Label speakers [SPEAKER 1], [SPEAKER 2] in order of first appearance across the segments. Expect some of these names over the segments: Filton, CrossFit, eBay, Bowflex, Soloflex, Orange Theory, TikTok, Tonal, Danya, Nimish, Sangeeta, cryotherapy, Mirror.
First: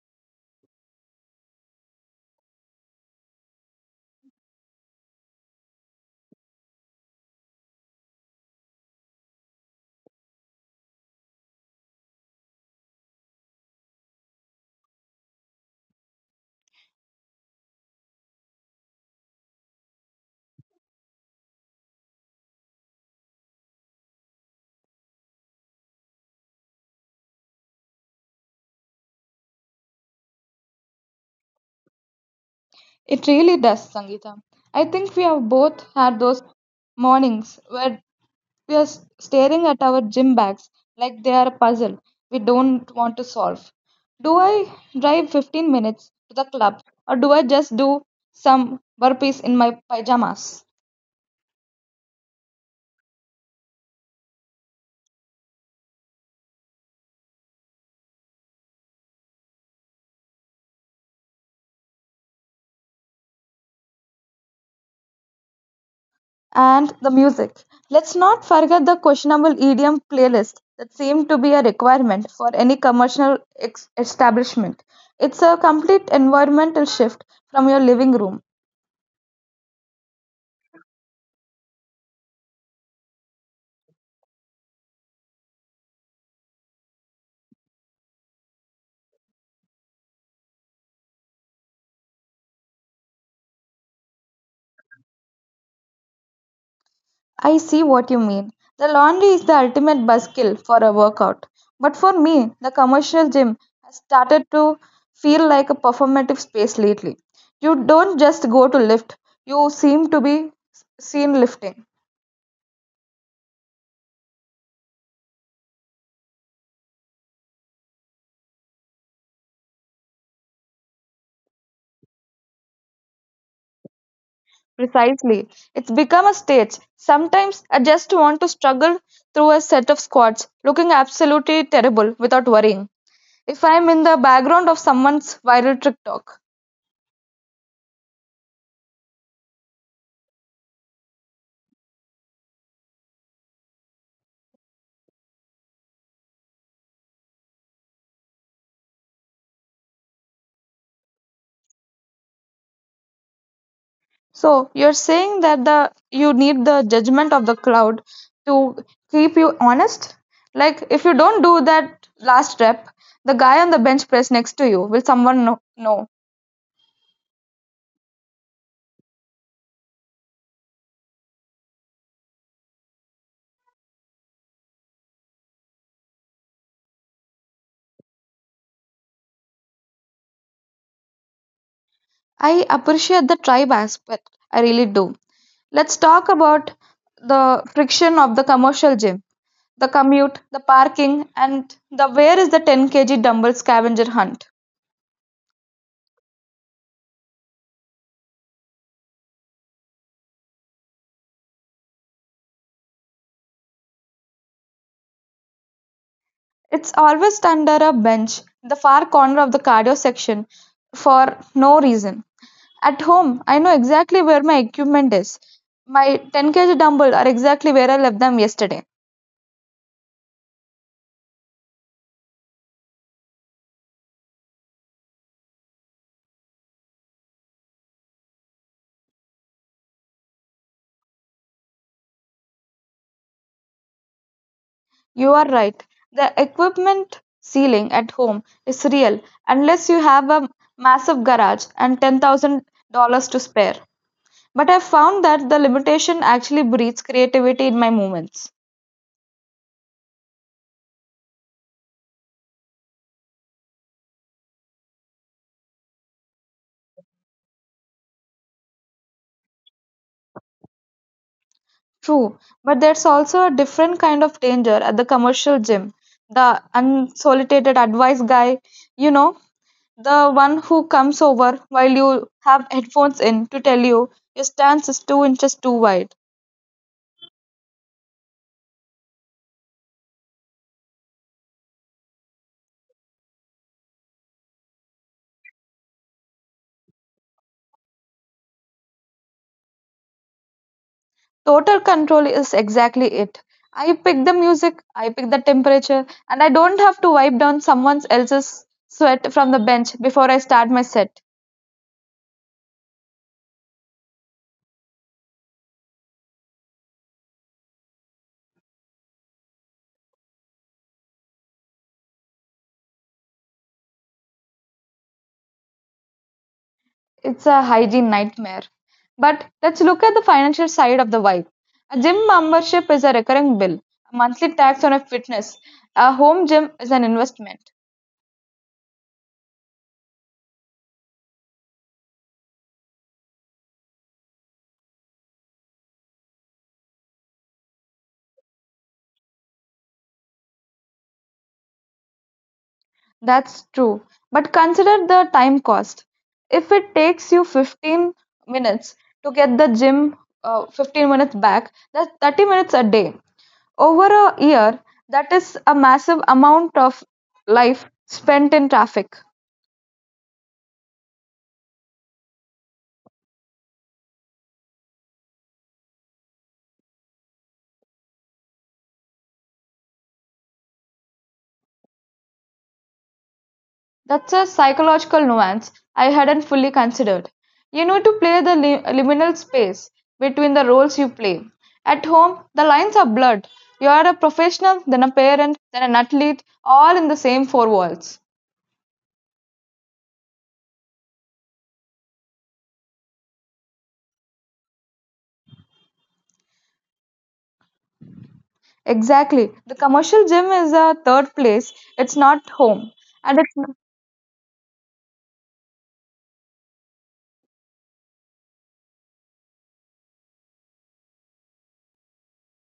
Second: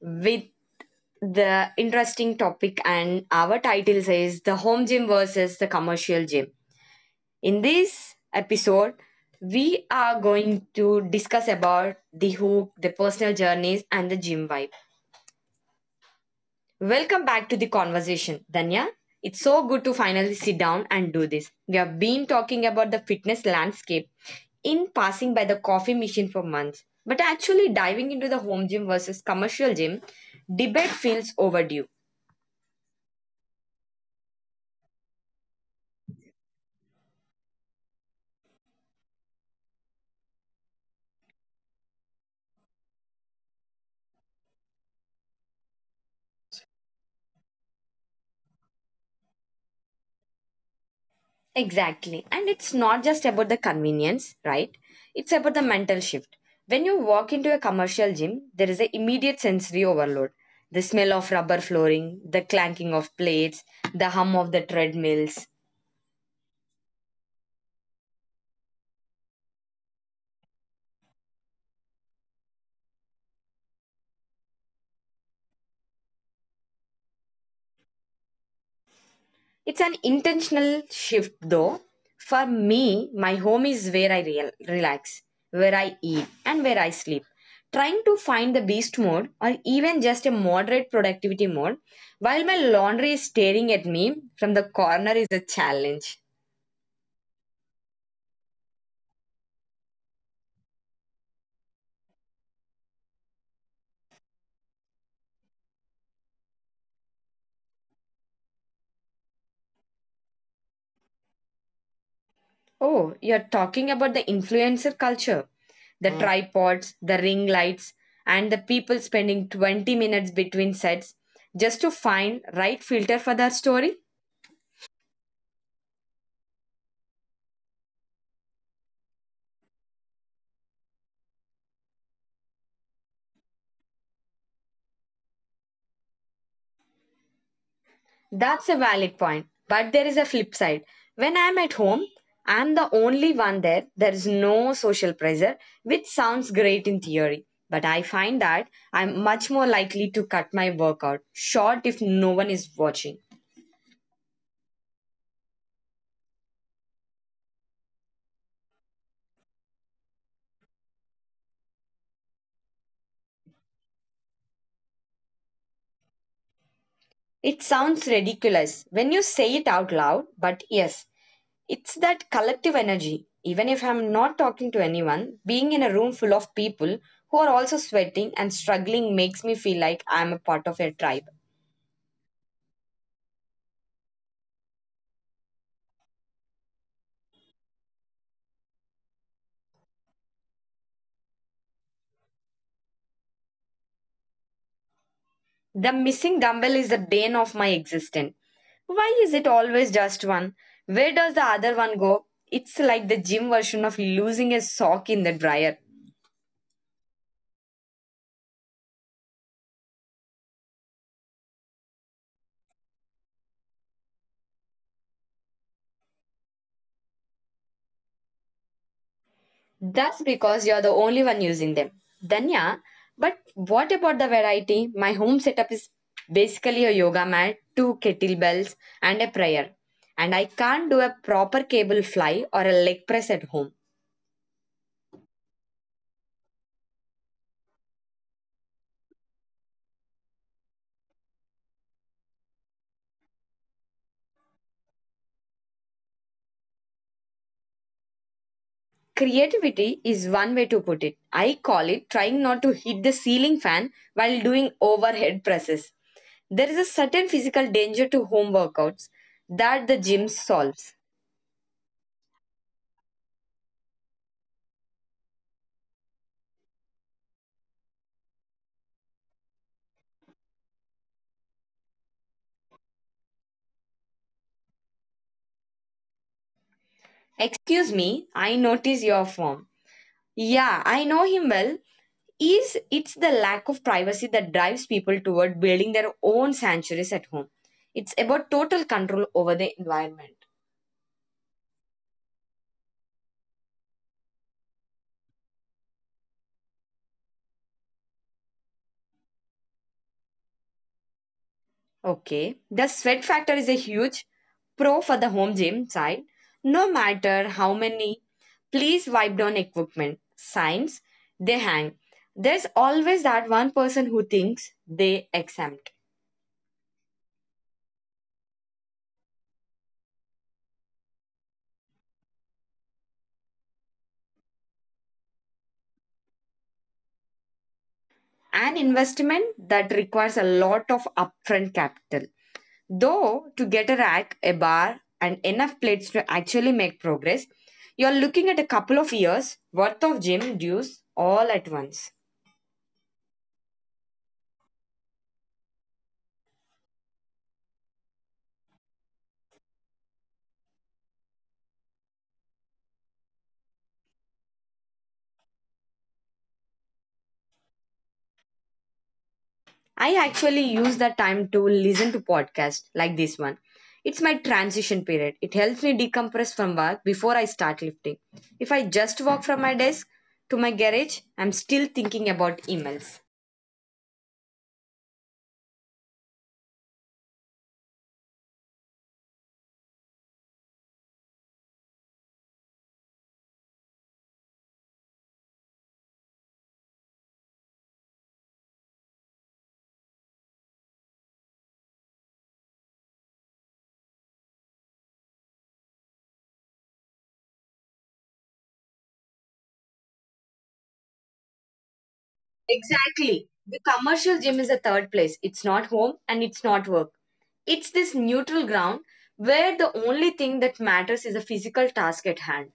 [SPEAKER 1] with the interesting topic. And our title says the home gym versus the commercial gym. In this episode, we are going to discuss about the hook, the personal journeys, and the gym vibe. Welcome back to the conversation, Danya. It's so good to finally sit down and do this. We have been talking about the fitness landscape in passing by the coffee machine for months, but actually diving into the home gym versus commercial gym debate feels overdue.
[SPEAKER 2] It really does, Sangeeta. I think we have both had those mornings where we are staring at our gym bags like they are a puzzle we don't want to solve. Do I drive 15 minutes to the club or do I just do some burpees in my pajamas?
[SPEAKER 1] Exactly. And it's not just about the convenience, right? It's about the mental shift. When you walk into a commercial gym, there is an immediate sensory overload. The smell of rubber flooring, the clanking of plates, the hum of the treadmills.
[SPEAKER 2] And the music. Let's not forget the questionable EDM playlist that seemed to be a requirement for any commercial establishment. It's a complete environmental shift from your living room.
[SPEAKER 1] It's an intentional shift though. For me, my home is where I relax, where I eat, and where I sleep. Trying to find the beast mode or even just a moderate productivity mode while my laundry is staring at me from the corner is a challenge.
[SPEAKER 2] I see what you mean. The laundry is the ultimate buzzkill for a workout. But for me, the commercial gym has started to feel like a performative space lately. You don't just go to lift, you seem to be seen lifting.
[SPEAKER 1] Oh, you're talking about the influencer culture, the tripods, the ring lights, and the people spending 20 minutes between sets just to find right filter for their story.
[SPEAKER 2] Precisely. It's become a stage. Sometimes I just want to struggle through a set of squats, looking absolutely terrible without worrying if I'm in the background of someone's viral TikTok.
[SPEAKER 1] That's a valid point. But there is a flip side. When I'm at home, I'm the only one there. There is no social pressure, which sounds great in theory. But I find that I'm much more likely to cut my workout short if no one is watching.
[SPEAKER 2] So you're saying that the you need the judgment of the crowd to keep you honest? Like if you don't do that last rep, the guy on the bench press next to you will someone know? Know?
[SPEAKER 1] It sounds ridiculous when you say it out loud, but yes, it's that collective energy. Even if I'm not talking to anyone, being in a room full of people who are also sweating and struggling makes me feel like I'm a part of a tribe.
[SPEAKER 2] I appreciate the tribe aspect. I really do. Let's talk about the friction of the commercial gym, the commute, the parking, and the where is the 10 kg dumbbell scavenger hunt.
[SPEAKER 1] The missing dumbbell is the bane of my existence. Why is it always just one? Where does the other one go? It's like the gym version of losing a sock in the dryer.
[SPEAKER 2] It's always under a bench, in the far corner of the cardio section, for no reason. At home, I know exactly where my equipment is. My 10 kg dumbbell are exactly where I left them yesterday.
[SPEAKER 1] That's because you're the only one using them. Danya, but what about the variety? My home setup is basically a yoga mat, two kettlebells, and a prayer. And I can't do a proper cable fly or a leg press at home.
[SPEAKER 2] You are right. The equipment ceiling at home is real unless you have a massive garage and $10,000 to spare. But I found that the limitation actually breeds creativity in my movements.
[SPEAKER 1] Creativity is one way to put it. I call it trying not to hit the ceiling fan while doing overhead presses. There is a certain physical danger to home workouts that the gym solves.
[SPEAKER 2] True, but there's also a different kind of danger at the commercial gym. The unsolicited advice guy, you know, the one who comes over while you have headphones in to tell you your stance is 2 inches too wide.
[SPEAKER 1] Excuse me, I notice your form. Yeah, I know him well. Is it's the lack of privacy that drives people toward building their own sanctuaries at home. It's about total control over the environment.
[SPEAKER 2] Total control is exactly it. I pick the music, I pick the temperature, and I don't have to wipe down someone else's sweat from the bench before I start my set.
[SPEAKER 1] Okay. The sweat factor is a huge pro for the home gym side, no matter how many please wipe down equipment signs they hang. There's always that one person who thinks they exempt.
[SPEAKER 2] It's a hygiene nightmare. But let's look at the financial side of the vibe. A gym membership is a recurring bill, a monthly tax on a fitness. A home gym is an investment.
[SPEAKER 1] An investment that requires a lot of upfront capital. Though to get a rack, a bar, and enough plates to actually make progress, you're looking at a couple of years worth of gym dues all at once.
[SPEAKER 2] That's true. But consider the time cost. If it takes you 15 minutes to get the gym 15 minutes back, that's 30 minutes a day. Over a year, that is a massive amount of life spent in traffic.
[SPEAKER 1] I actually use that time to listen to podcasts like this one. It's my transition period. It helps me decompress from work before I start lifting. If I just walk from my desk to my garage, I'm still thinking about emails.
[SPEAKER 2] That's a psychological nuance I hadn't fully considered. You need to play the liminal space between the roles you play. At home, the lines are blurred. You are a professional, then a parent, then an athlete, all in the same four walls. Exactly. The commercial gym is a third place. It's not home. And
[SPEAKER 1] Exactly.
[SPEAKER 2] it's,
[SPEAKER 1] The commercial gym is the third place. It's not home and it's not work. It's this neutral ground where the only thing that matters is the physical task at hand.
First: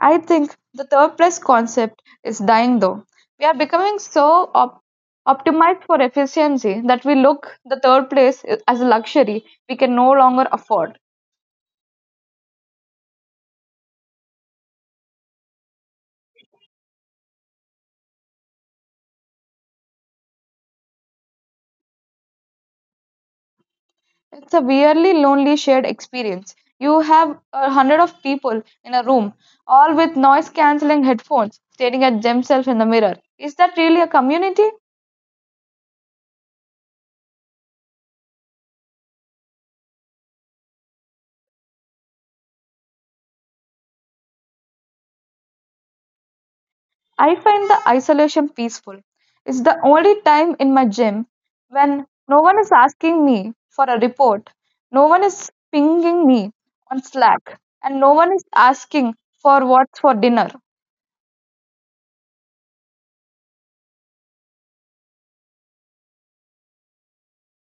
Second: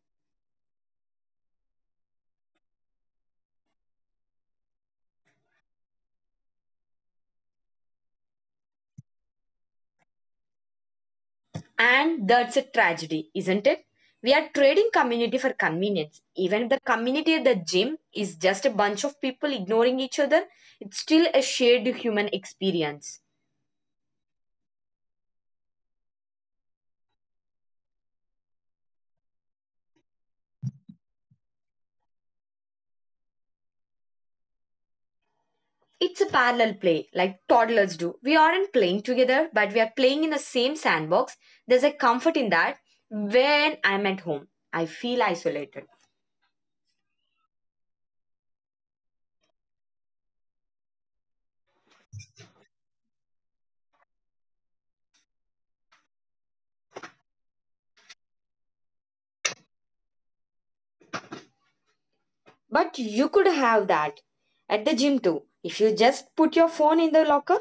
[SPEAKER 2] I think, the third place concept is dying though. We are becoming so optimized for efficiency that we look the third place as a luxury we can no longer afford.
[SPEAKER 1] And that's a tragedy, isn't it? We are trading community for convenience. Even if the community at the gym is just a bunch of people ignoring each other, it's still a shared human experience.
[SPEAKER 2] It's a weirdly lonely shared experience. You have a hundred of people in a room, all with noise cancelling headphones, staring at themselves in the mirror. Is that really a community?
[SPEAKER 1] It's a parallel play, like toddlers do. We aren't playing together, but we are playing in the same sandbox. There's a comfort in that. When I'm at home, I feel isolated.
[SPEAKER 2] I find the isolation peaceful. It's the only time in my gym when no one is asking me for a report, no one is pinging me on Slack, and no one is asking for what's for dinner.
[SPEAKER 1] But you could have that at the gym too, if you just put your phone in the locker.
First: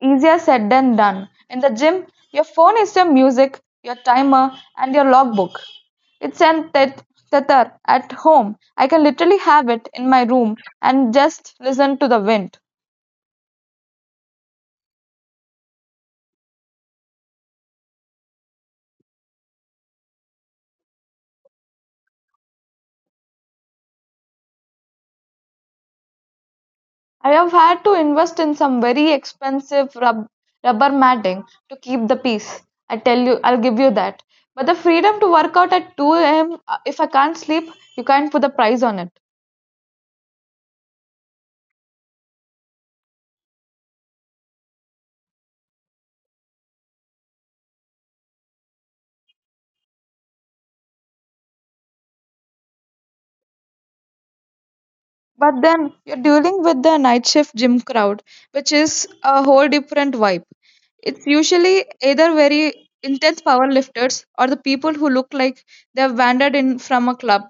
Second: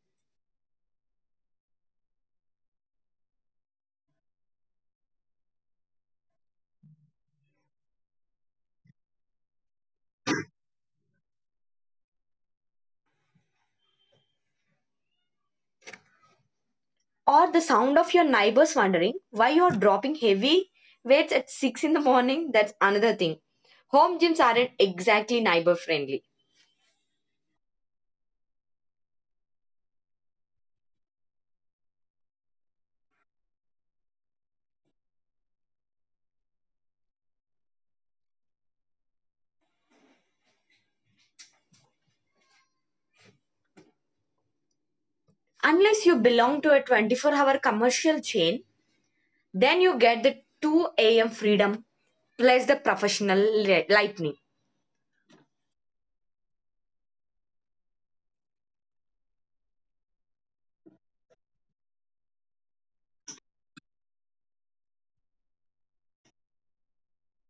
[SPEAKER 2] Easier said than done. In the gym, your phone is your music, your timer, and your logbook. It's an tether at home. I can literally have it in my room and just listen to the wind.
[SPEAKER 1] Or the sound of your neighbors wondering why you're dropping heavy weights at 6 in the morning. That's another thing, home gyms aren't exactly neighbor friendly
[SPEAKER 2] I have had to invest in some very expensive rubber matting to keep the peace. I tell you, I'll give you that. But the freedom to work out at 2 a.m. If I can't sleep, you can't put the price on it.
[SPEAKER 1] unless you belong to a 24-hour commercial chain. Then you get the 2 a.m freedom plus the professional lightning.
[SPEAKER 2] But then you're dealing with the night shift gym crowd, which is a whole different vibe. It's usually either very intense power lifters or the people who look like they've wandered in from a club.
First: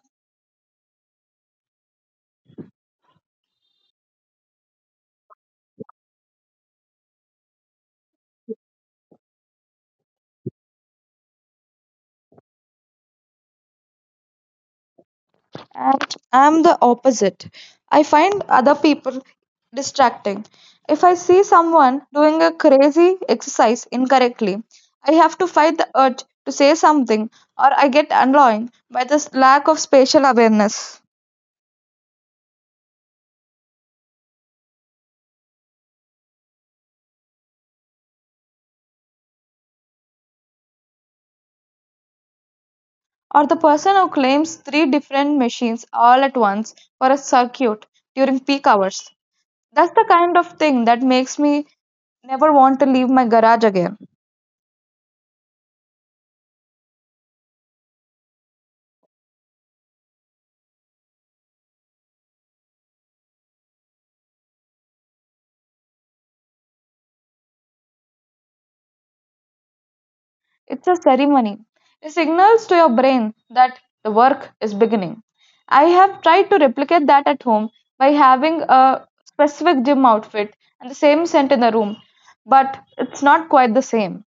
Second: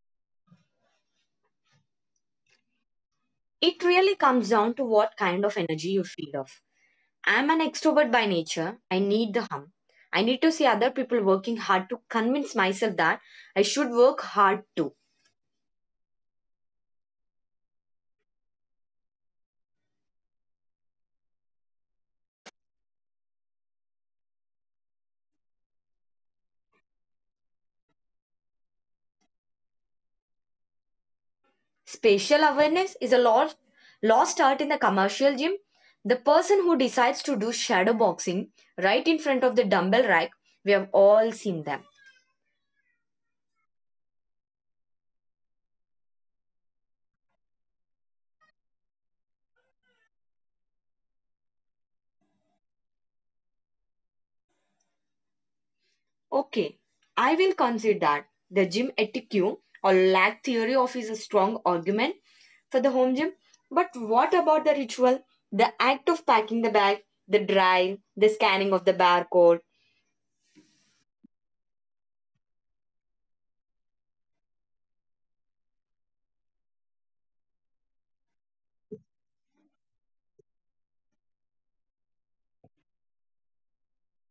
[SPEAKER 1] It really comes down to what kind of energy you feed off. I'm an extrovert by nature. I need the hum, I need to see other people working hard to convince myself that I should work hard too.
[SPEAKER 2] And I'm the opposite. I find other people distracting. If I see someone doing a crazy exercise incorrectly, I have to fight the urge to say something, or I get annoyed by this lack of spatial awareness.
[SPEAKER 1] Spatial awareness is a lost art in the commercial gym. The person who decides to do shadow boxing right in front of the dumbbell rack, we have all seen them.
[SPEAKER 2] Or the person who claims three different machines all at once for a circuit during peak hours. That's the kind of thing that makes me never want to leave my garage again.
[SPEAKER 1] Okay, I will concede that the gym etiquette or lack theory of is a strong argument for the home gym. But what about the ritual? The act of packing the bag, the drive, the scanning of the barcode.
[SPEAKER 2] It's a ceremony. It signals to your brain that the work is beginning. I have tried to replicate that at home by having a specific gym outfit and the same scent in the room, but it's not quite the same.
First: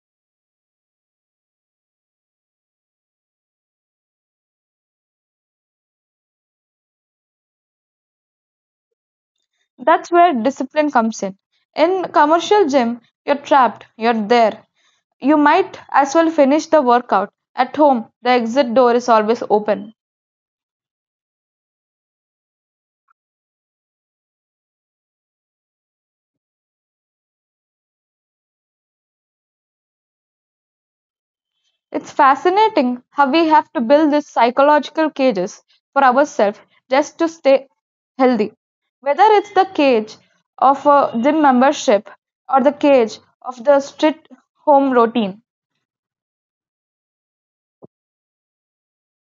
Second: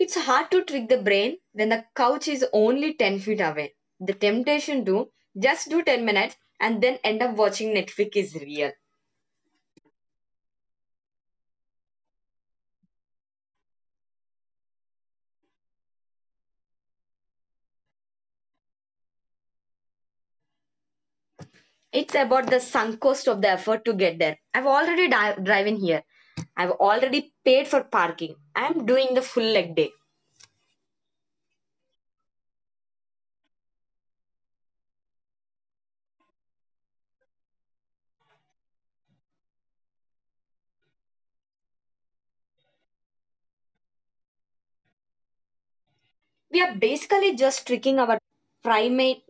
[SPEAKER 1] It's hard to trick the brain when the couch is only 10 feet away. The temptation to just do 10 minutes and then end up watching Netflix is real.
[SPEAKER 2] That's where discipline comes in. In commercial gym, you're trapped, you're there. You might as well finish the workout. At home, the exit door is always open.
[SPEAKER 1] It's about the sunk cost of the effort to get there. I've already driven here. I've already paid for parking. I'm doing the full leg day.
[SPEAKER 2] It's fascinating how we have to build these psychological cages for ourselves just to stay healthy. Whether it's the cage of a gym membership or the cage of the strict home routine.
[SPEAKER 1] We are basically just tricking our primate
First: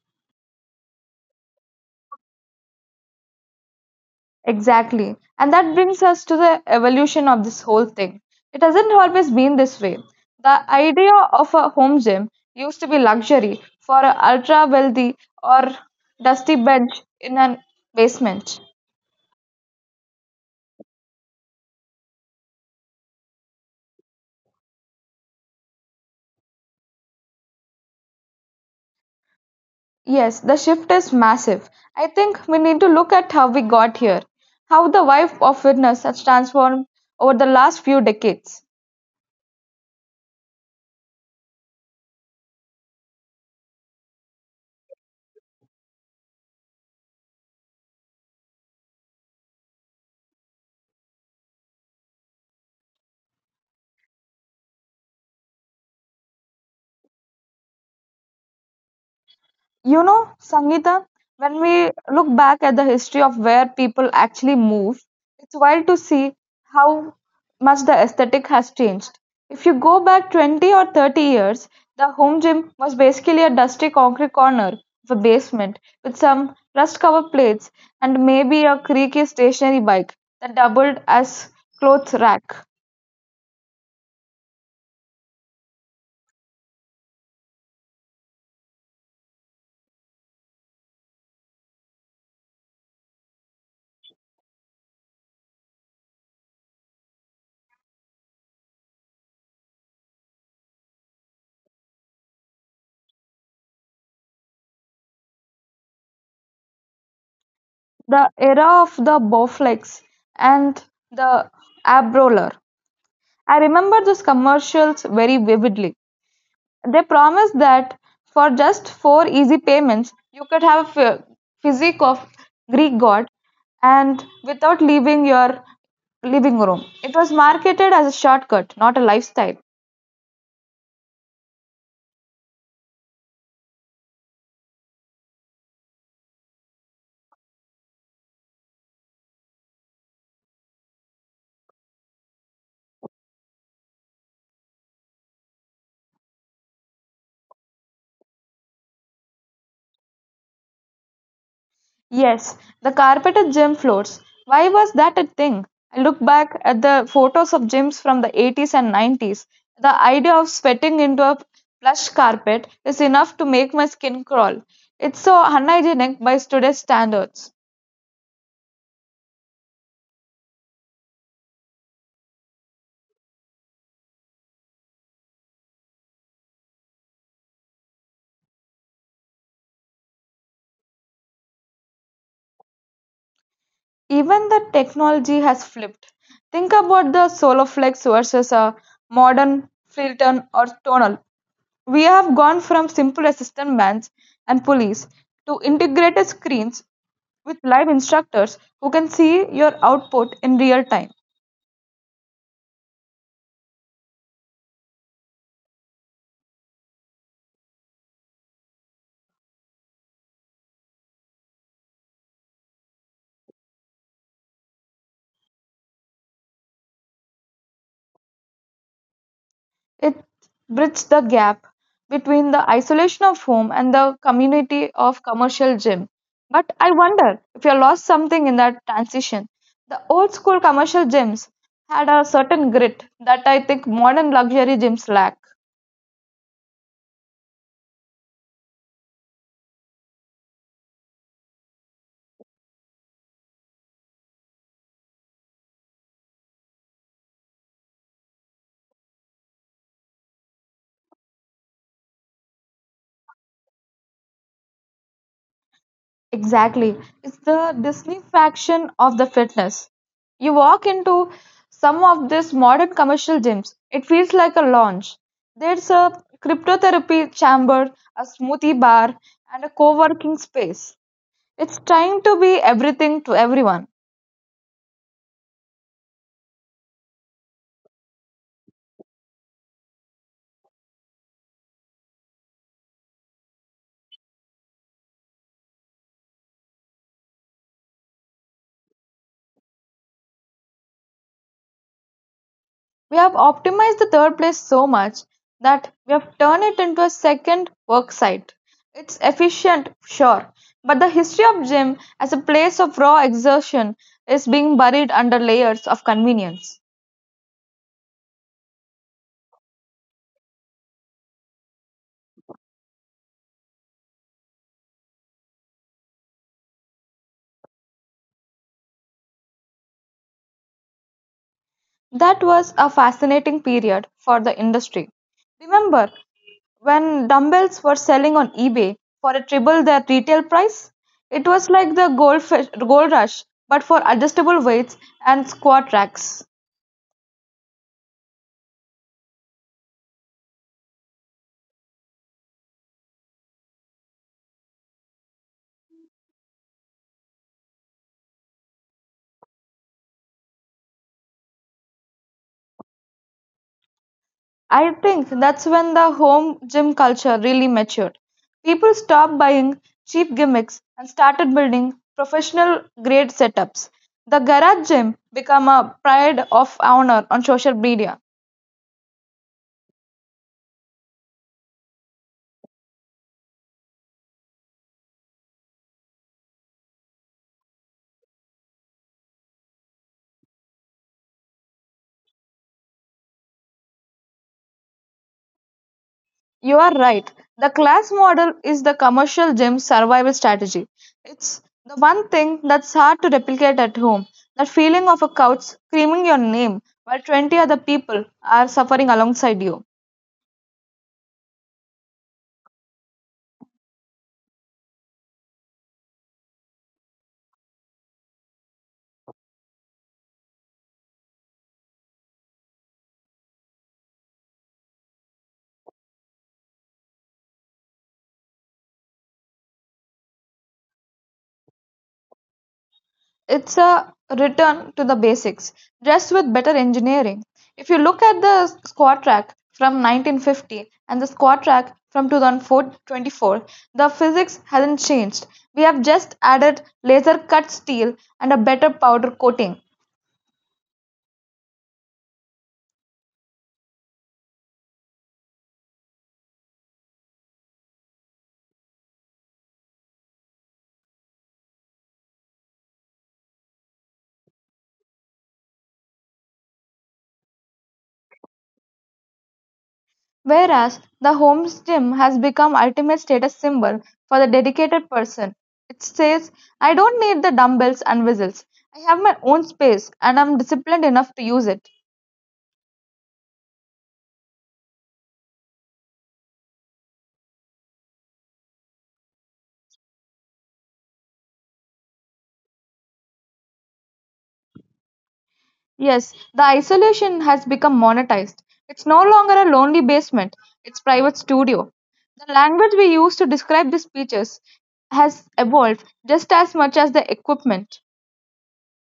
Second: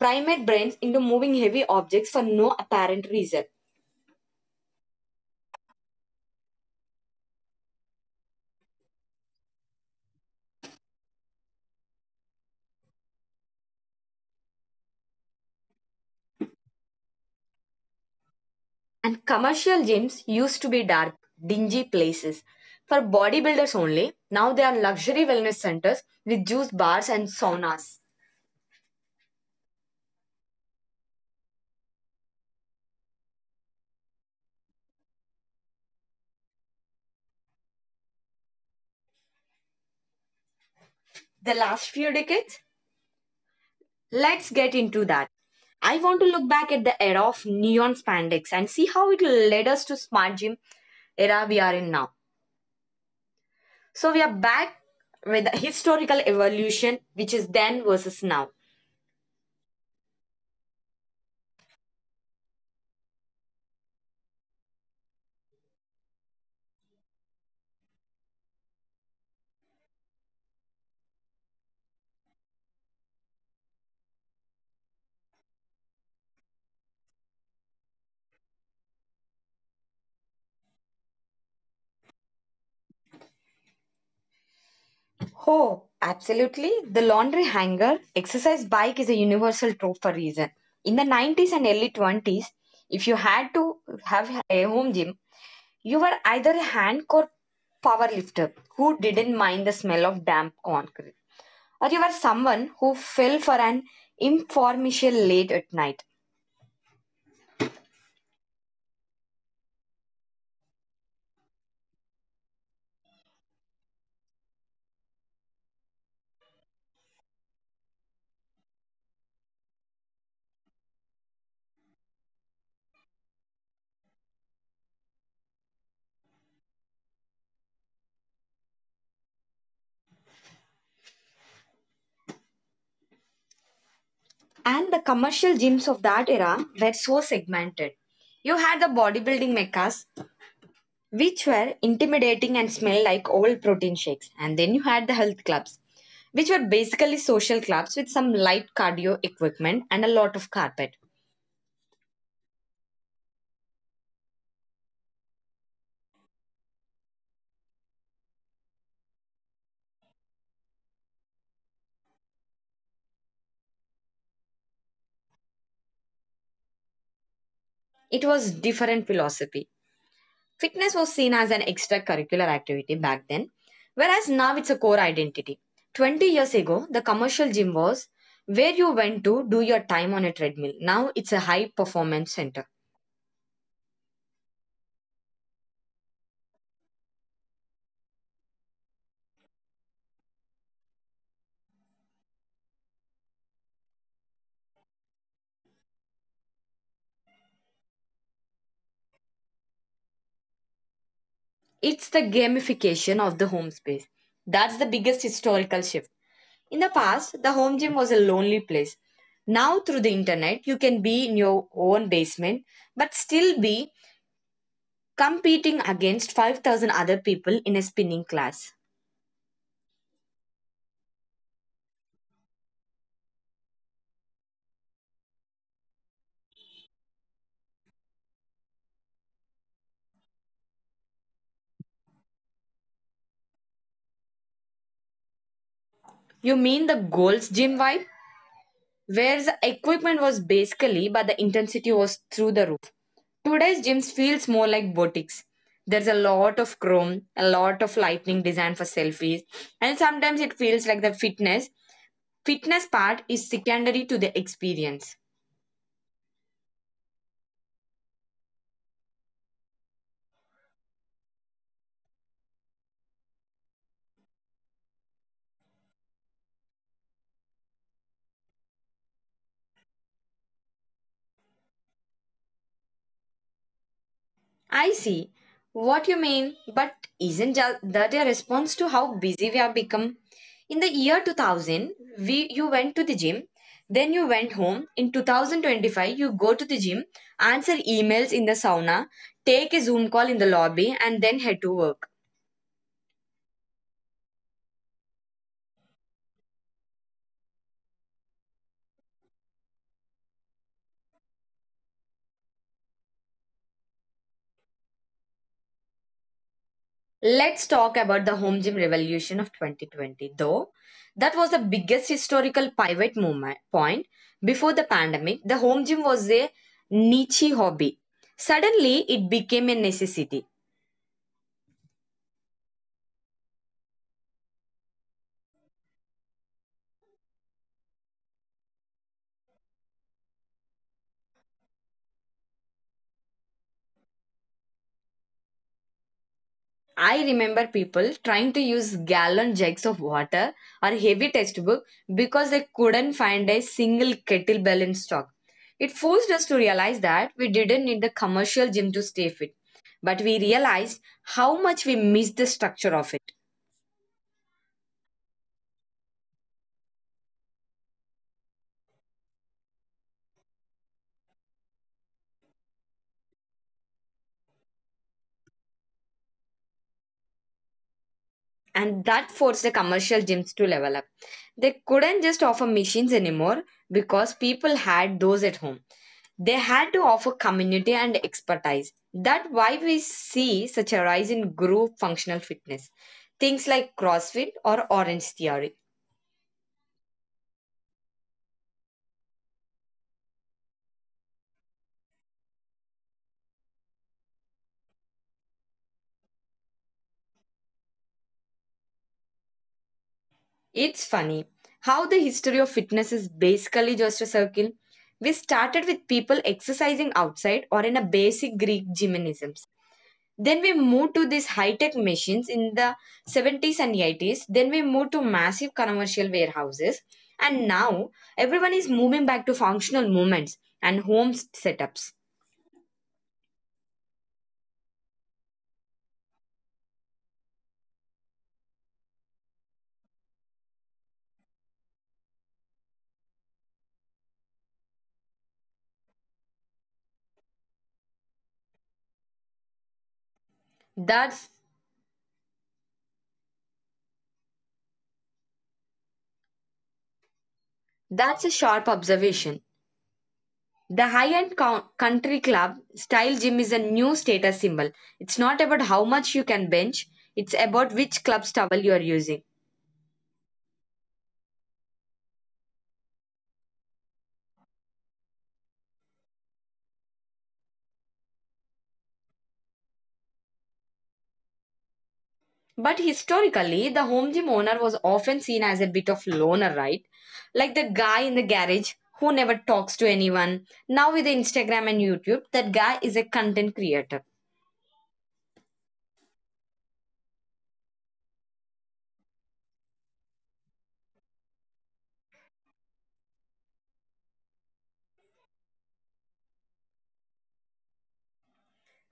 [SPEAKER 1] primate brains into moving heavy objects for no apparent reason.
[SPEAKER 2] Exactly. And that brings us to the evolution of this whole thing. It hasn't always been this way. The idea of a home gym used to be luxury for an ultra wealthy or dusty bench in an basement.
[SPEAKER 1] And commercial gyms used to be dark, dingy places for bodybuilders only. Now they are luxury wellness centers with juice bars and saunas.
[SPEAKER 2] Yes, the shift is massive. I think we need to look at how we got here, how the wife of witness has transformed over the last few decades.
[SPEAKER 1] The last few decades? Let's get into that. I want to look back at the era of neon spandex and see how it led us to smart gym era we are in now. So we are back with the historical evolution, which is then versus now.
[SPEAKER 2] You know, Sangeeta, when we look back at the history of where people actually move, it's wild to see how much the aesthetic has changed. If you go back 20 or 30 years, the home gym was basically a dusty concrete corner of a basement with some rust covered plates and maybe a creaky stationary bike that doubled as clothes rack.
[SPEAKER 1] Oh, absolutely. The laundry hanger exercise bike is a universal trope for reason. In the '90s and early '20s, if you had to have a home gym, you were either a hand or power lifter who didn't mind the smell of damp concrete, or you were someone who fell for an informal late at night.
[SPEAKER 2] The era of the Bowflex and the ab roller. I remember those commercials very vividly. They promised that for just four easy payments, you could have a physique of Greek god and without leaving your living room. It was marketed as a shortcut, not a lifestyle.
[SPEAKER 1] And the commercial gyms of that era were so segmented. You had the bodybuilding meccas which were intimidating and smelled like old protein shakes. And then you had the health clubs, which were basically social clubs with some light cardio equipment and a lot of carpet.
[SPEAKER 2] Yes, the carpeted gym floors. Why was that a thing? I look back at the photos of gyms from the 80s and 90s. The idea of sweating into a plush carpet is enough to make my skin crawl. It's so unhygienic by today's standards.
[SPEAKER 1] It was different philosophy. Fitness was seen as an extracurricular activity back then, whereas now it's a core identity. 20 years ago, the commercial gym was where you went to do your time on a treadmill. Now it's a high performance center.
[SPEAKER 2] Even the technology has flipped. Think about the Soloflex versus a modern Filton or Tonal. We have gone from simple assistant bands and police to integrated screens with live instructors who can see your output in real time.
[SPEAKER 1] It's the gamification of the home space. That's the biggest historical shift. In the past, the home gym was a lonely place. Now, through the internet, you can be in your own basement but still be competing against 5,000 other people in a spinning class.
[SPEAKER 2] It bridges the gap between the isolation of home and the community of commercial gym. But I wonder if you lost something in that transition. The old school commercial gyms had a certain grit that I think modern luxury gyms lack.
[SPEAKER 1] You mean the goals gym vibe? Where the equipment was basically, but the intensity was through the roof. Today's gyms feels more like boutiques. There's a lot of chrome, a lot of lightning designed for selfies, and sometimes it feels like the fitness part is secondary to the experience.
[SPEAKER 2] Exactly. It's the Disney disneyfaction of the fitness. You walk into some of these modern commercial gyms, it feels like a lounge. There's a cryptotherapy chamber, a smoothie bar, and a co working space. It's trying to be everything to everyone.
[SPEAKER 1] I see what you mean, but isn't that a response to how busy we have become? In the year 2000, you went to the gym, then you went home. In 2025, you go to the gym, answer emails in the sauna, take a Zoom call in the lobby, and then head to work.
[SPEAKER 2] We have optimized the third place so much that we have turned it into a second work site. It's efficient, sure, but the history of gym as a place of raw exertion is being buried under layers of convenience.
[SPEAKER 1] Let's talk about the home gym revolution of 2020, though. That was the biggest historical pivot moment point. Before the pandemic, the home gym was a niche hobby. Suddenly, it became a necessity.
[SPEAKER 2] That was a fascinating period for the industry. Remember when dumbbells were selling on eBay for a triple their retail price? It was like the gold rush, but for adjustable weights and squat racks.
[SPEAKER 1] I remember people trying to use gallon jugs of water or heavy textbook because they couldn't find a single kettlebell in stock. It forced us to realize that we didn't need the commercial gym to stay fit, but we realized how much we missed the structure of it.
[SPEAKER 2] I think that's when the home gym culture really matured. People stopped buying cheap gimmicks and started building professional grade setups. The garage gym became a pride of honor on social media.
[SPEAKER 1] And that forced the commercial gyms to level up. They couldn't just offer machines anymore because people had those at home. They had to offer community and expertise. That's why we see such a rise in group functional fitness. Things like CrossFit or Orange Theory.
[SPEAKER 2] You are right. The class model is the commercial gym survival strategy. It's the one thing that's hard to replicate at home. That feeling of a couch screaming your name while 20 other people are suffering alongside you.
[SPEAKER 1] It's funny how the history of fitness is basically just a circle. We started with people exercising outside or in a basic Greek gymnasium. Then we moved to these high-tech machines in the '70s and '80s. Then we moved to massive commercial warehouses. And now everyone is moving back to functional movements and home setups.
[SPEAKER 2] It's a return to the basics, just with better engineering. If you look at the squat track from 1950 and the squat track from 2024, the physics hasn't changed. We have just added laser cut steel and a better powder coating.
[SPEAKER 1] That's that's a sharp observation. The high-end country club style gym is a new status symbol. It's not about how much you can bench, it's about which club's towel you are using.
[SPEAKER 2] Whereas the home gym has become ultimate status symbol for the dedicated person. It says, I don't need the dumbbells and whistles. I have my own space and I'm disciplined enough to use it.
[SPEAKER 1] But historically, the home gym owner was often seen as a bit of loner, right? Like the guy in the garage who never talks to anyone. Now with Instagram and YouTube, that guy is a content creator.
[SPEAKER 2] Yes, the isolation has become monetized. It's no longer a lonely basement, it's private studio. The language we use to describe these speeches has evolved just as much as the equipment.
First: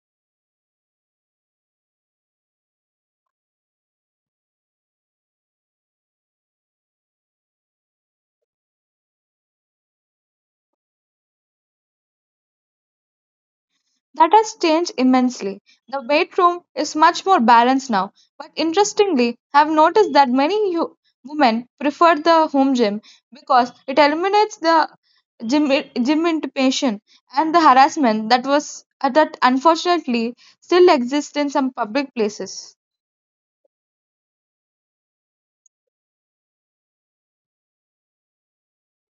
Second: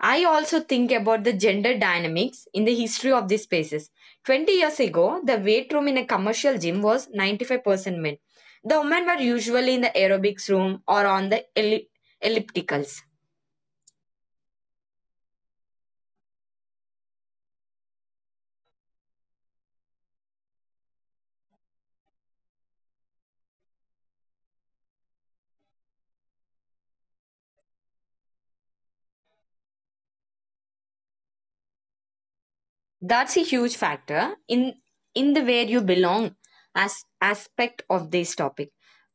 [SPEAKER 1] I also think about the gender dynamics in the history of these spaces. 20 years ago, the weight room in a commercial gym was 95% men. The women were usually in the aerobics room or on the ellipticals.
[SPEAKER 2] That has changed immensely. The bedroom is much more balanced now. But interestingly, I've noticed that many women prefer the home gym because it eliminates the gym, gym intimidation and the harassment that was that unfortunately still exists in some public places.
[SPEAKER 1] That's a huge factor in the where you belong as aspect of this topic.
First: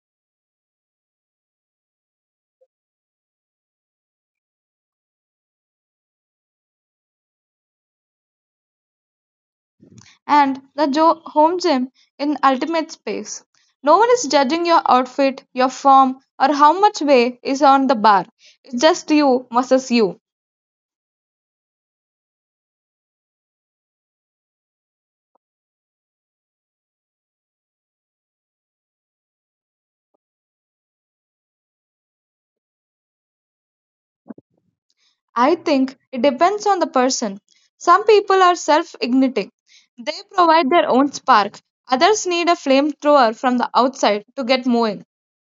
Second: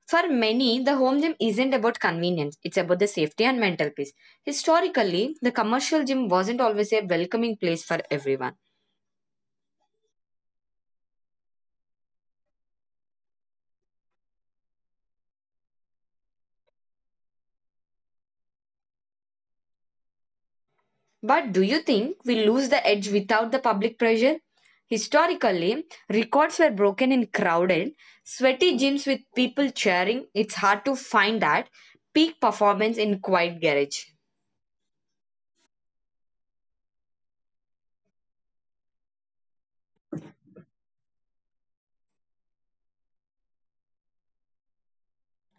[SPEAKER 1] For many, the home gym isn't about convenience, it's about the safety and mental peace. Historically, the commercial gym wasn't always a welcoming place for everyone.
[SPEAKER 2] Home gym in ultimate space. No one is judging your outfit, your form, or how much weight is on the bar. It's just you versus you.
[SPEAKER 1] But do you think we lose the edge without the public pressure? Historically, records were broken in crowded, sweaty gyms with people cheering. It's hard to find that peak performance in quiet garage.
[SPEAKER 2] I think it depends on the person. Some people are self igniting, they provide their own spark. Others need a flamethrower from the outside to get moving.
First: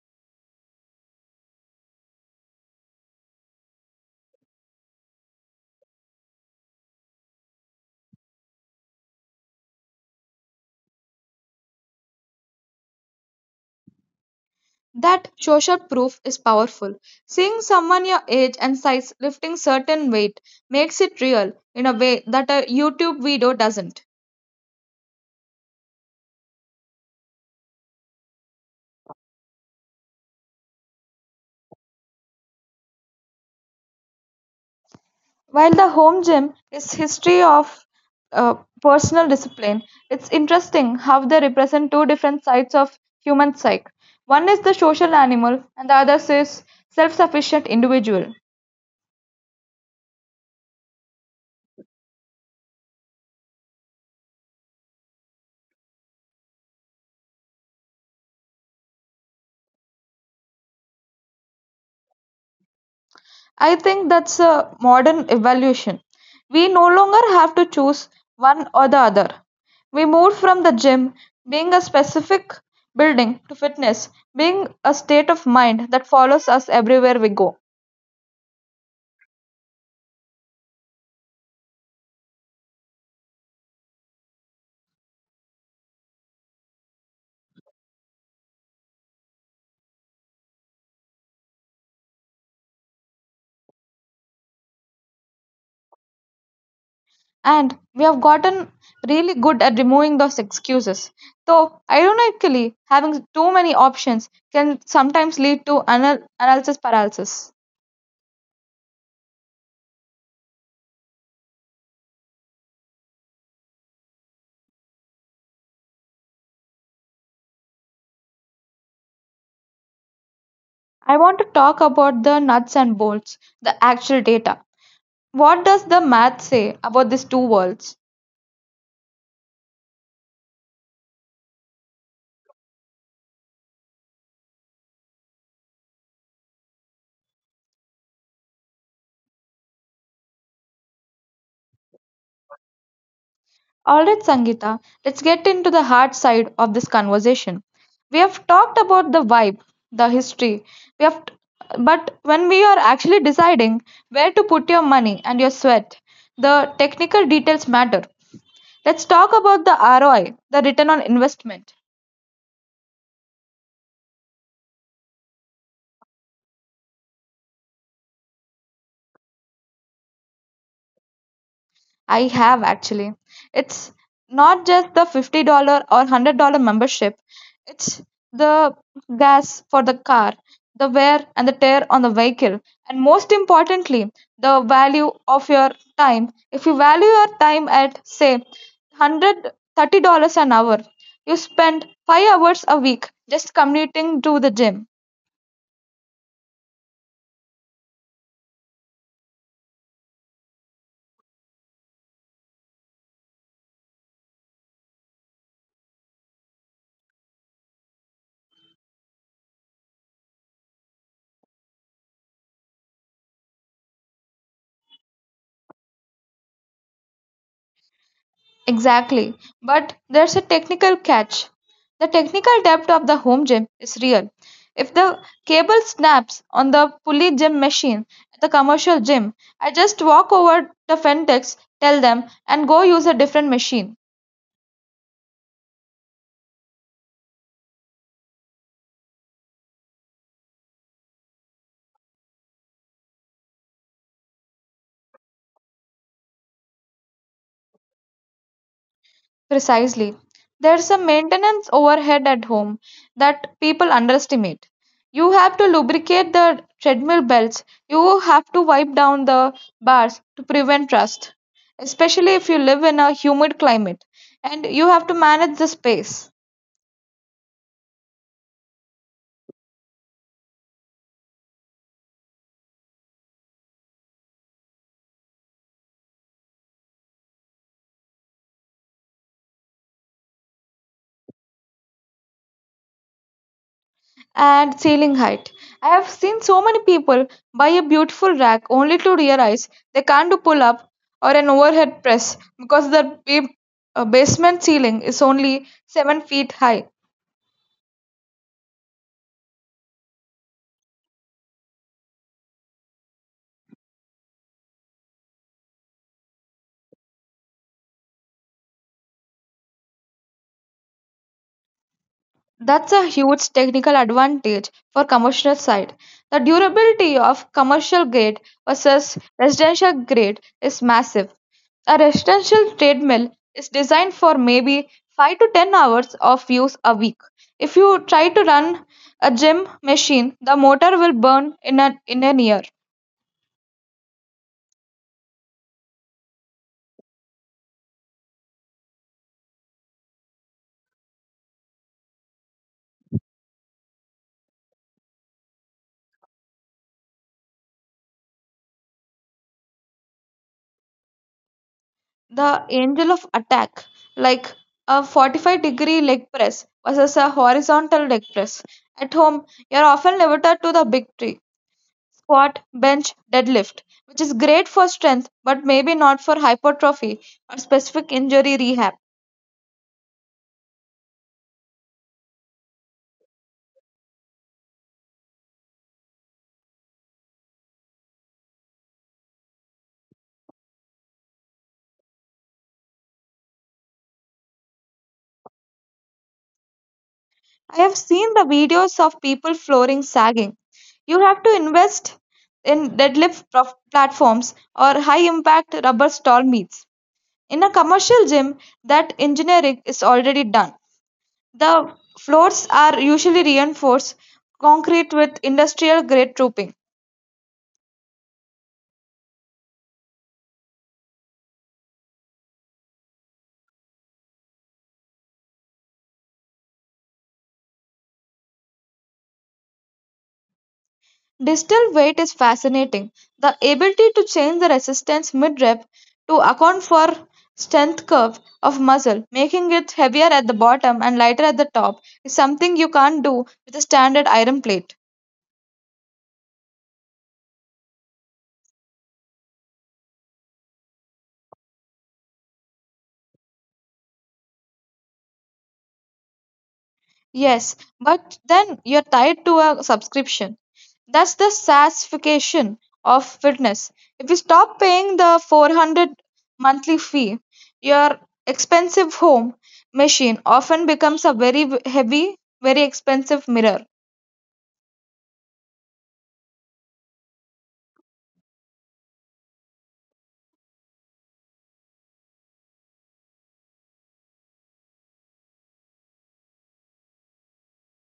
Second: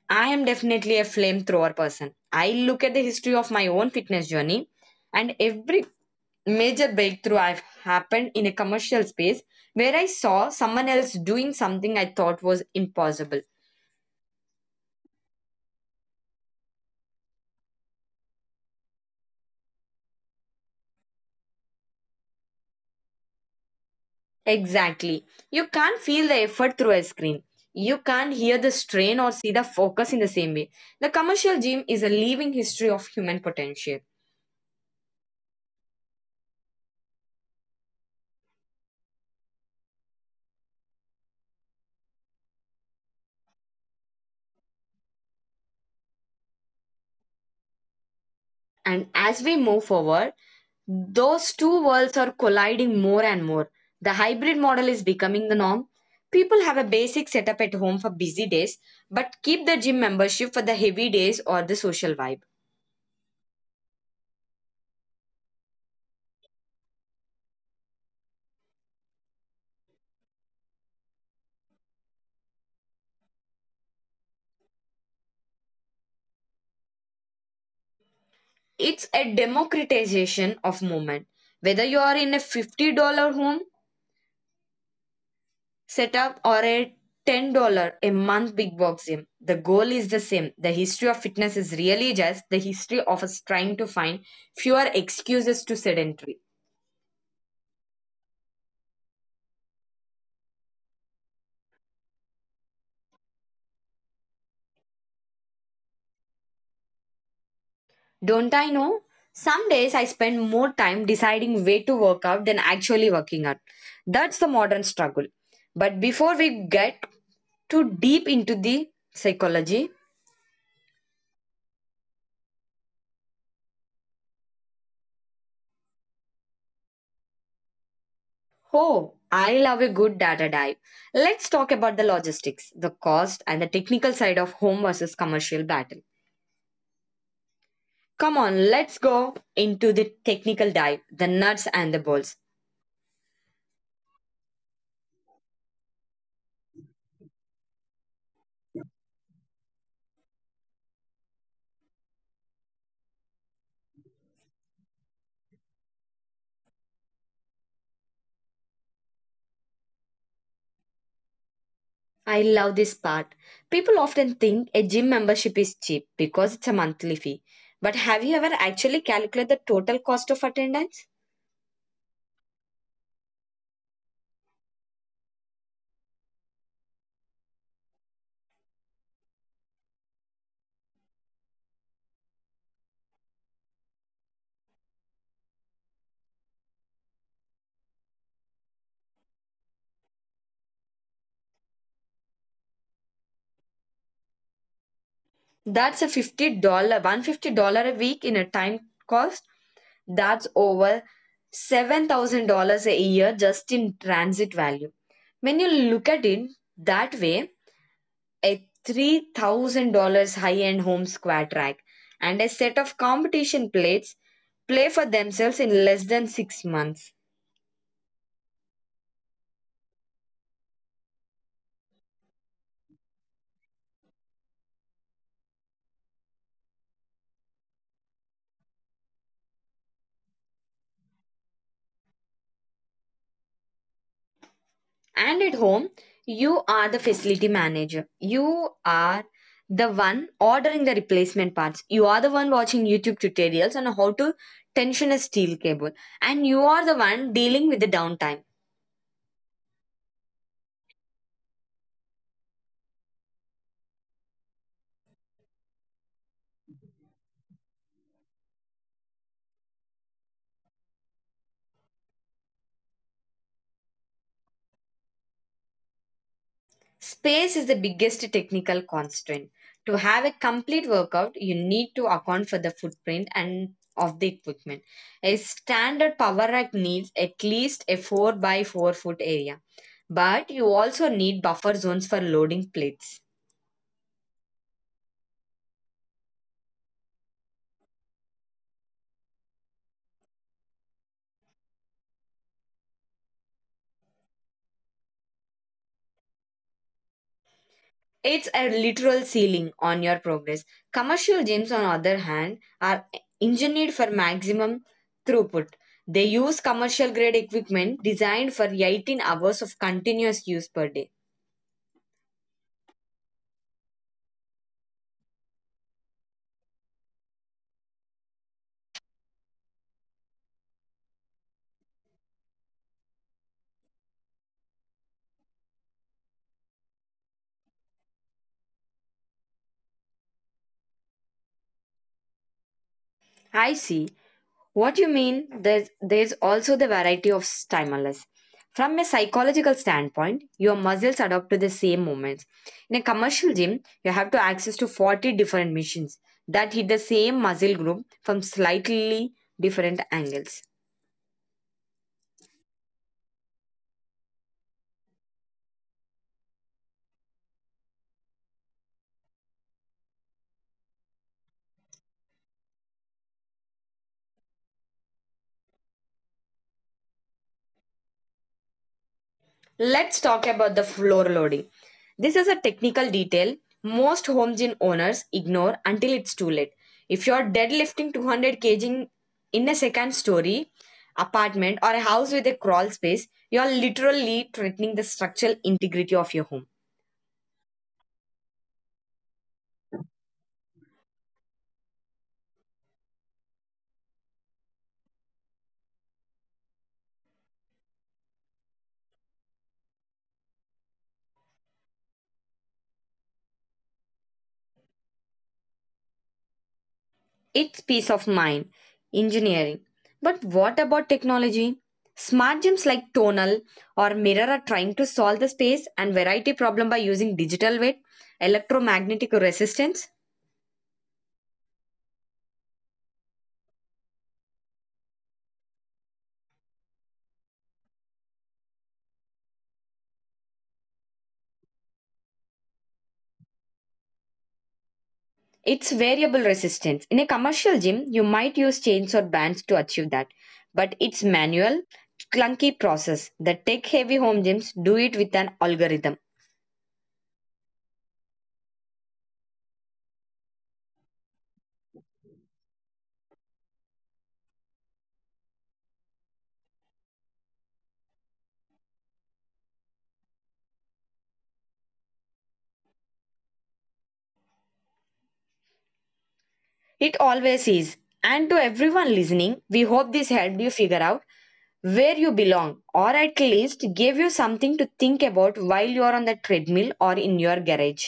[SPEAKER 1] I am definitely a flamethrower person. I look at the history of my own fitness journey, and every major breakthrough I've happened in a commercial space where I saw someone else doing something I thought was impossible.
[SPEAKER 2] That social proof is powerful. Seeing someone your age and size lifting certain weight makes it real in a way that a YouTube video doesn't.
[SPEAKER 1] Exactly. You can't feel the effort through a screen. You can't hear the strain or see the focus in the same way. The commercial gym is a living history of human potential.
[SPEAKER 2] While the home gym is history of uh, personal discipline, it's interesting how they represent two different sides of human psyche. One is the social animal, and the other is self-sufficient individual.
[SPEAKER 1] And as we move forward, those two worlds are colliding more and more. The hybrid model is becoming the norm. People have a basic setup at home for busy days, but keep the gym membership for the heavy days or the social vibe.
[SPEAKER 2] I think that's a modern evolution. We no longer have to choose one or the other. We moved from the gym being a specific building to fitness being a state of mind that follows us everywhere we go.
[SPEAKER 1] It's a democratization of movement. Whether you are in a $50 home setup or a $10 a month big box gym, the goal is the same. The history of fitness is really just the history of us trying to find fewer excuses to sedentary.
[SPEAKER 2] And we have gotten really good at removing those excuses. Though, ironically, having too many options can sometimes lead to analysis paralysis.
[SPEAKER 1] Don't I know? Some days I spend more time deciding where to work out than actually working out. That's the modern struggle. But before we get too deep into the psychology,
[SPEAKER 2] I want to talk about the nuts and bolts, the actual data. What does the math say about these two worlds?
[SPEAKER 1] oh, I love a good data dive. Let's talk about the logistics, the cost, and the technical side of home versus commercial battle. Come on, let's go into the technical dive, the nuts and the bolts.
[SPEAKER 2] All right, Sangeeta, let's get into the hard side of this conversation. We have talked about the vibe, the history. We have, t- but when we are actually deciding where to put your money and your sweat, the technical details matter. Let's talk about the ROI, the return on investment.
[SPEAKER 1] I love this part. People often think a gym membership is cheap because it's a monthly fee. But have you ever actually calculated the total cost of attendance?
[SPEAKER 2] I have actually. It's not just the $50 or $100 membership, it's the gas for the car, the wear and the tear on the vehicle, and most importantly, the value of your time. If you value your time at, say, $130 an hour, you spend 5 hours a week just commuting to the gym.
[SPEAKER 1] That's a $50, $150 a week in a time cost. That's over $7,000 a year just in transit value. When you look at it that way, a $3,000 high end home squat rack and a set of competition plates play for themselves in less than 6 months.
[SPEAKER 2] Exactly. But there's a technical catch. The technical depth of the home gym is real. If the cable snaps on the pulley gym machine at the commercial gym, I just walk over the Fentex, tell them, and go use a different machine.
[SPEAKER 1] And at home, you are the facility manager. You are the one ordering the replacement parts. You are the one watching YouTube tutorials on how to tension a steel cable. And you are the one dealing with the downtime.
[SPEAKER 2] Precisely. There's a maintenance overhead at home that people underestimate. You have to lubricate the treadmill belts, you have to wipe down the bars to prevent rust, especially if you live in a humid climate, and you have to manage the space
[SPEAKER 1] Space is the biggest technical constraint. To have a complete workout, you need to account for the footprint and of the equipment. A standard power rack needs at least a 4 by 4 foot area, but you also need buffer zones for loading plates.
[SPEAKER 2] and ceiling height. I have seen so many people buy a beautiful rack only to realize they can't do pull up or an overhead press because the basement ceiling is only 7 feet high.
[SPEAKER 1] It's a literal ceiling on your progress. Commercial gyms, on the other hand, are engineered for maximum throughput. They use commercial grade equipment designed for 18 hours of continuous use per day.
[SPEAKER 2] That's a huge technical advantage for commercial side. The durability of commercial grade versus residential grade is massive. A residential treadmill is designed for maybe 5 to 10 hours of use a week. If you try to run a gym machine, the motor will burn in an year.
[SPEAKER 1] I see. What you mean, there's also the variety of stimulus. From a psychological standpoint, your muscles adapt to the same movements. In a commercial gym, you have to access to 40 different machines that hit the same muscle group from slightly different angles.
[SPEAKER 2] The angle of attack, like a 45-degree leg press versus a horizontal leg press. At home, you are often limited to the big tree squat, bench, deadlift, which is great for strength but maybe not for hypertrophy or specific injury rehab.
[SPEAKER 1] Let's talk about the floor loading. This is a technical detail most home gym owners ignore until it's too late. If you're deadlifting 200 kg in a second story apartment or a house with a crawl space, you're literally threatening the structural integrity of your home.
[SPEAKER 2] I have seen the videos of people flooring sagging. You have to invest in platforms or high impact rubber stall meets. In a commercial gym, that engineering is already done. The floors are usually reinforced concrete with industrial grade trooping.
[SPEAKER 1] It's peace of mind, engineering. But what about technology? Smart gyms like Tonal or Mirror are trying to solve the space and variety problem by using digital weight, electromagnetic resistance.
[SPEAKER 2] Distal weight is fascinating. The ability to change the resistance mid-rep to account for strength curve of muscle, making it heavier at the bottom and lighter at the top, is something you can't do with a standard iron plate.
[SPEAKER 1] It's variable resistance. In a commercial gym, you might use chains or bands to achieve that, but it's manual, clunky process. The tech-heavy home gyms do it with an algorithm.
[SPEAKER 2] Yes, but then you're tied to a subscription. That's the sassification of fitness. If you stop paying the 400 monthly fee, your expensive home machine often becomes a very heavy, very expensive mirror.
[SPEAKER 1] It always is. And to everyone listening, we hope this helped you figure out where you belong, or at least gave you something to think about while you are on the treadmill or in your garage.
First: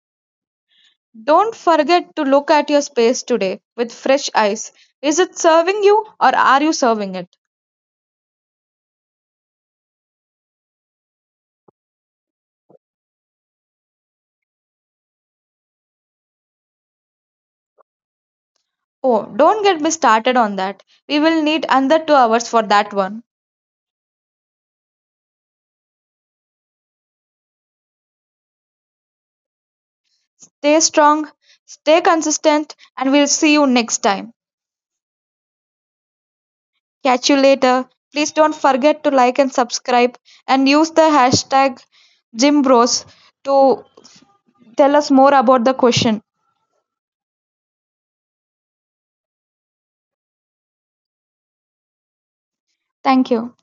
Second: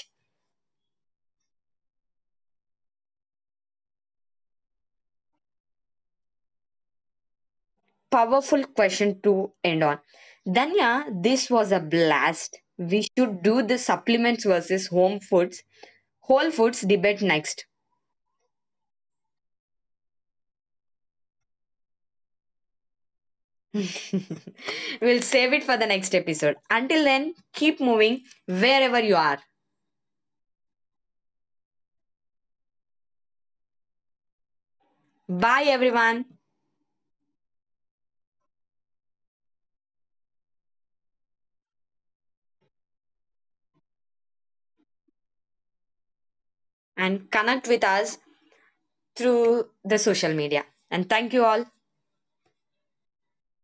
[SPEAKER 2] Don't forget to look at your space today with fresh eyes. Is it serving you or are you serving it?
[SPEAKER 1] Powerful question to end on. Danya, this was a blast. We should do the supplements versus home foods Whole Foods debate next.
[SPEAKER 2] Oh, don't get me started on that. We will need another 2 hours for that one.
[SPEAKER 1] We'll save it for the next episode. Until then, keep moving wherever you are.
[SPEAKER 2] Stay strong, stay consistent, and we'll see you next time.
[SPEAKER 1] Bye, everyone,
[SPEAKER 2] Catch you later. Please don't forget to like and subscribe and use the hashtag GymBros to tell us more about the question.
[SPEAKER 1] and connect with us through the social media. And thank you all.
[SPEAKER 2] Thank you.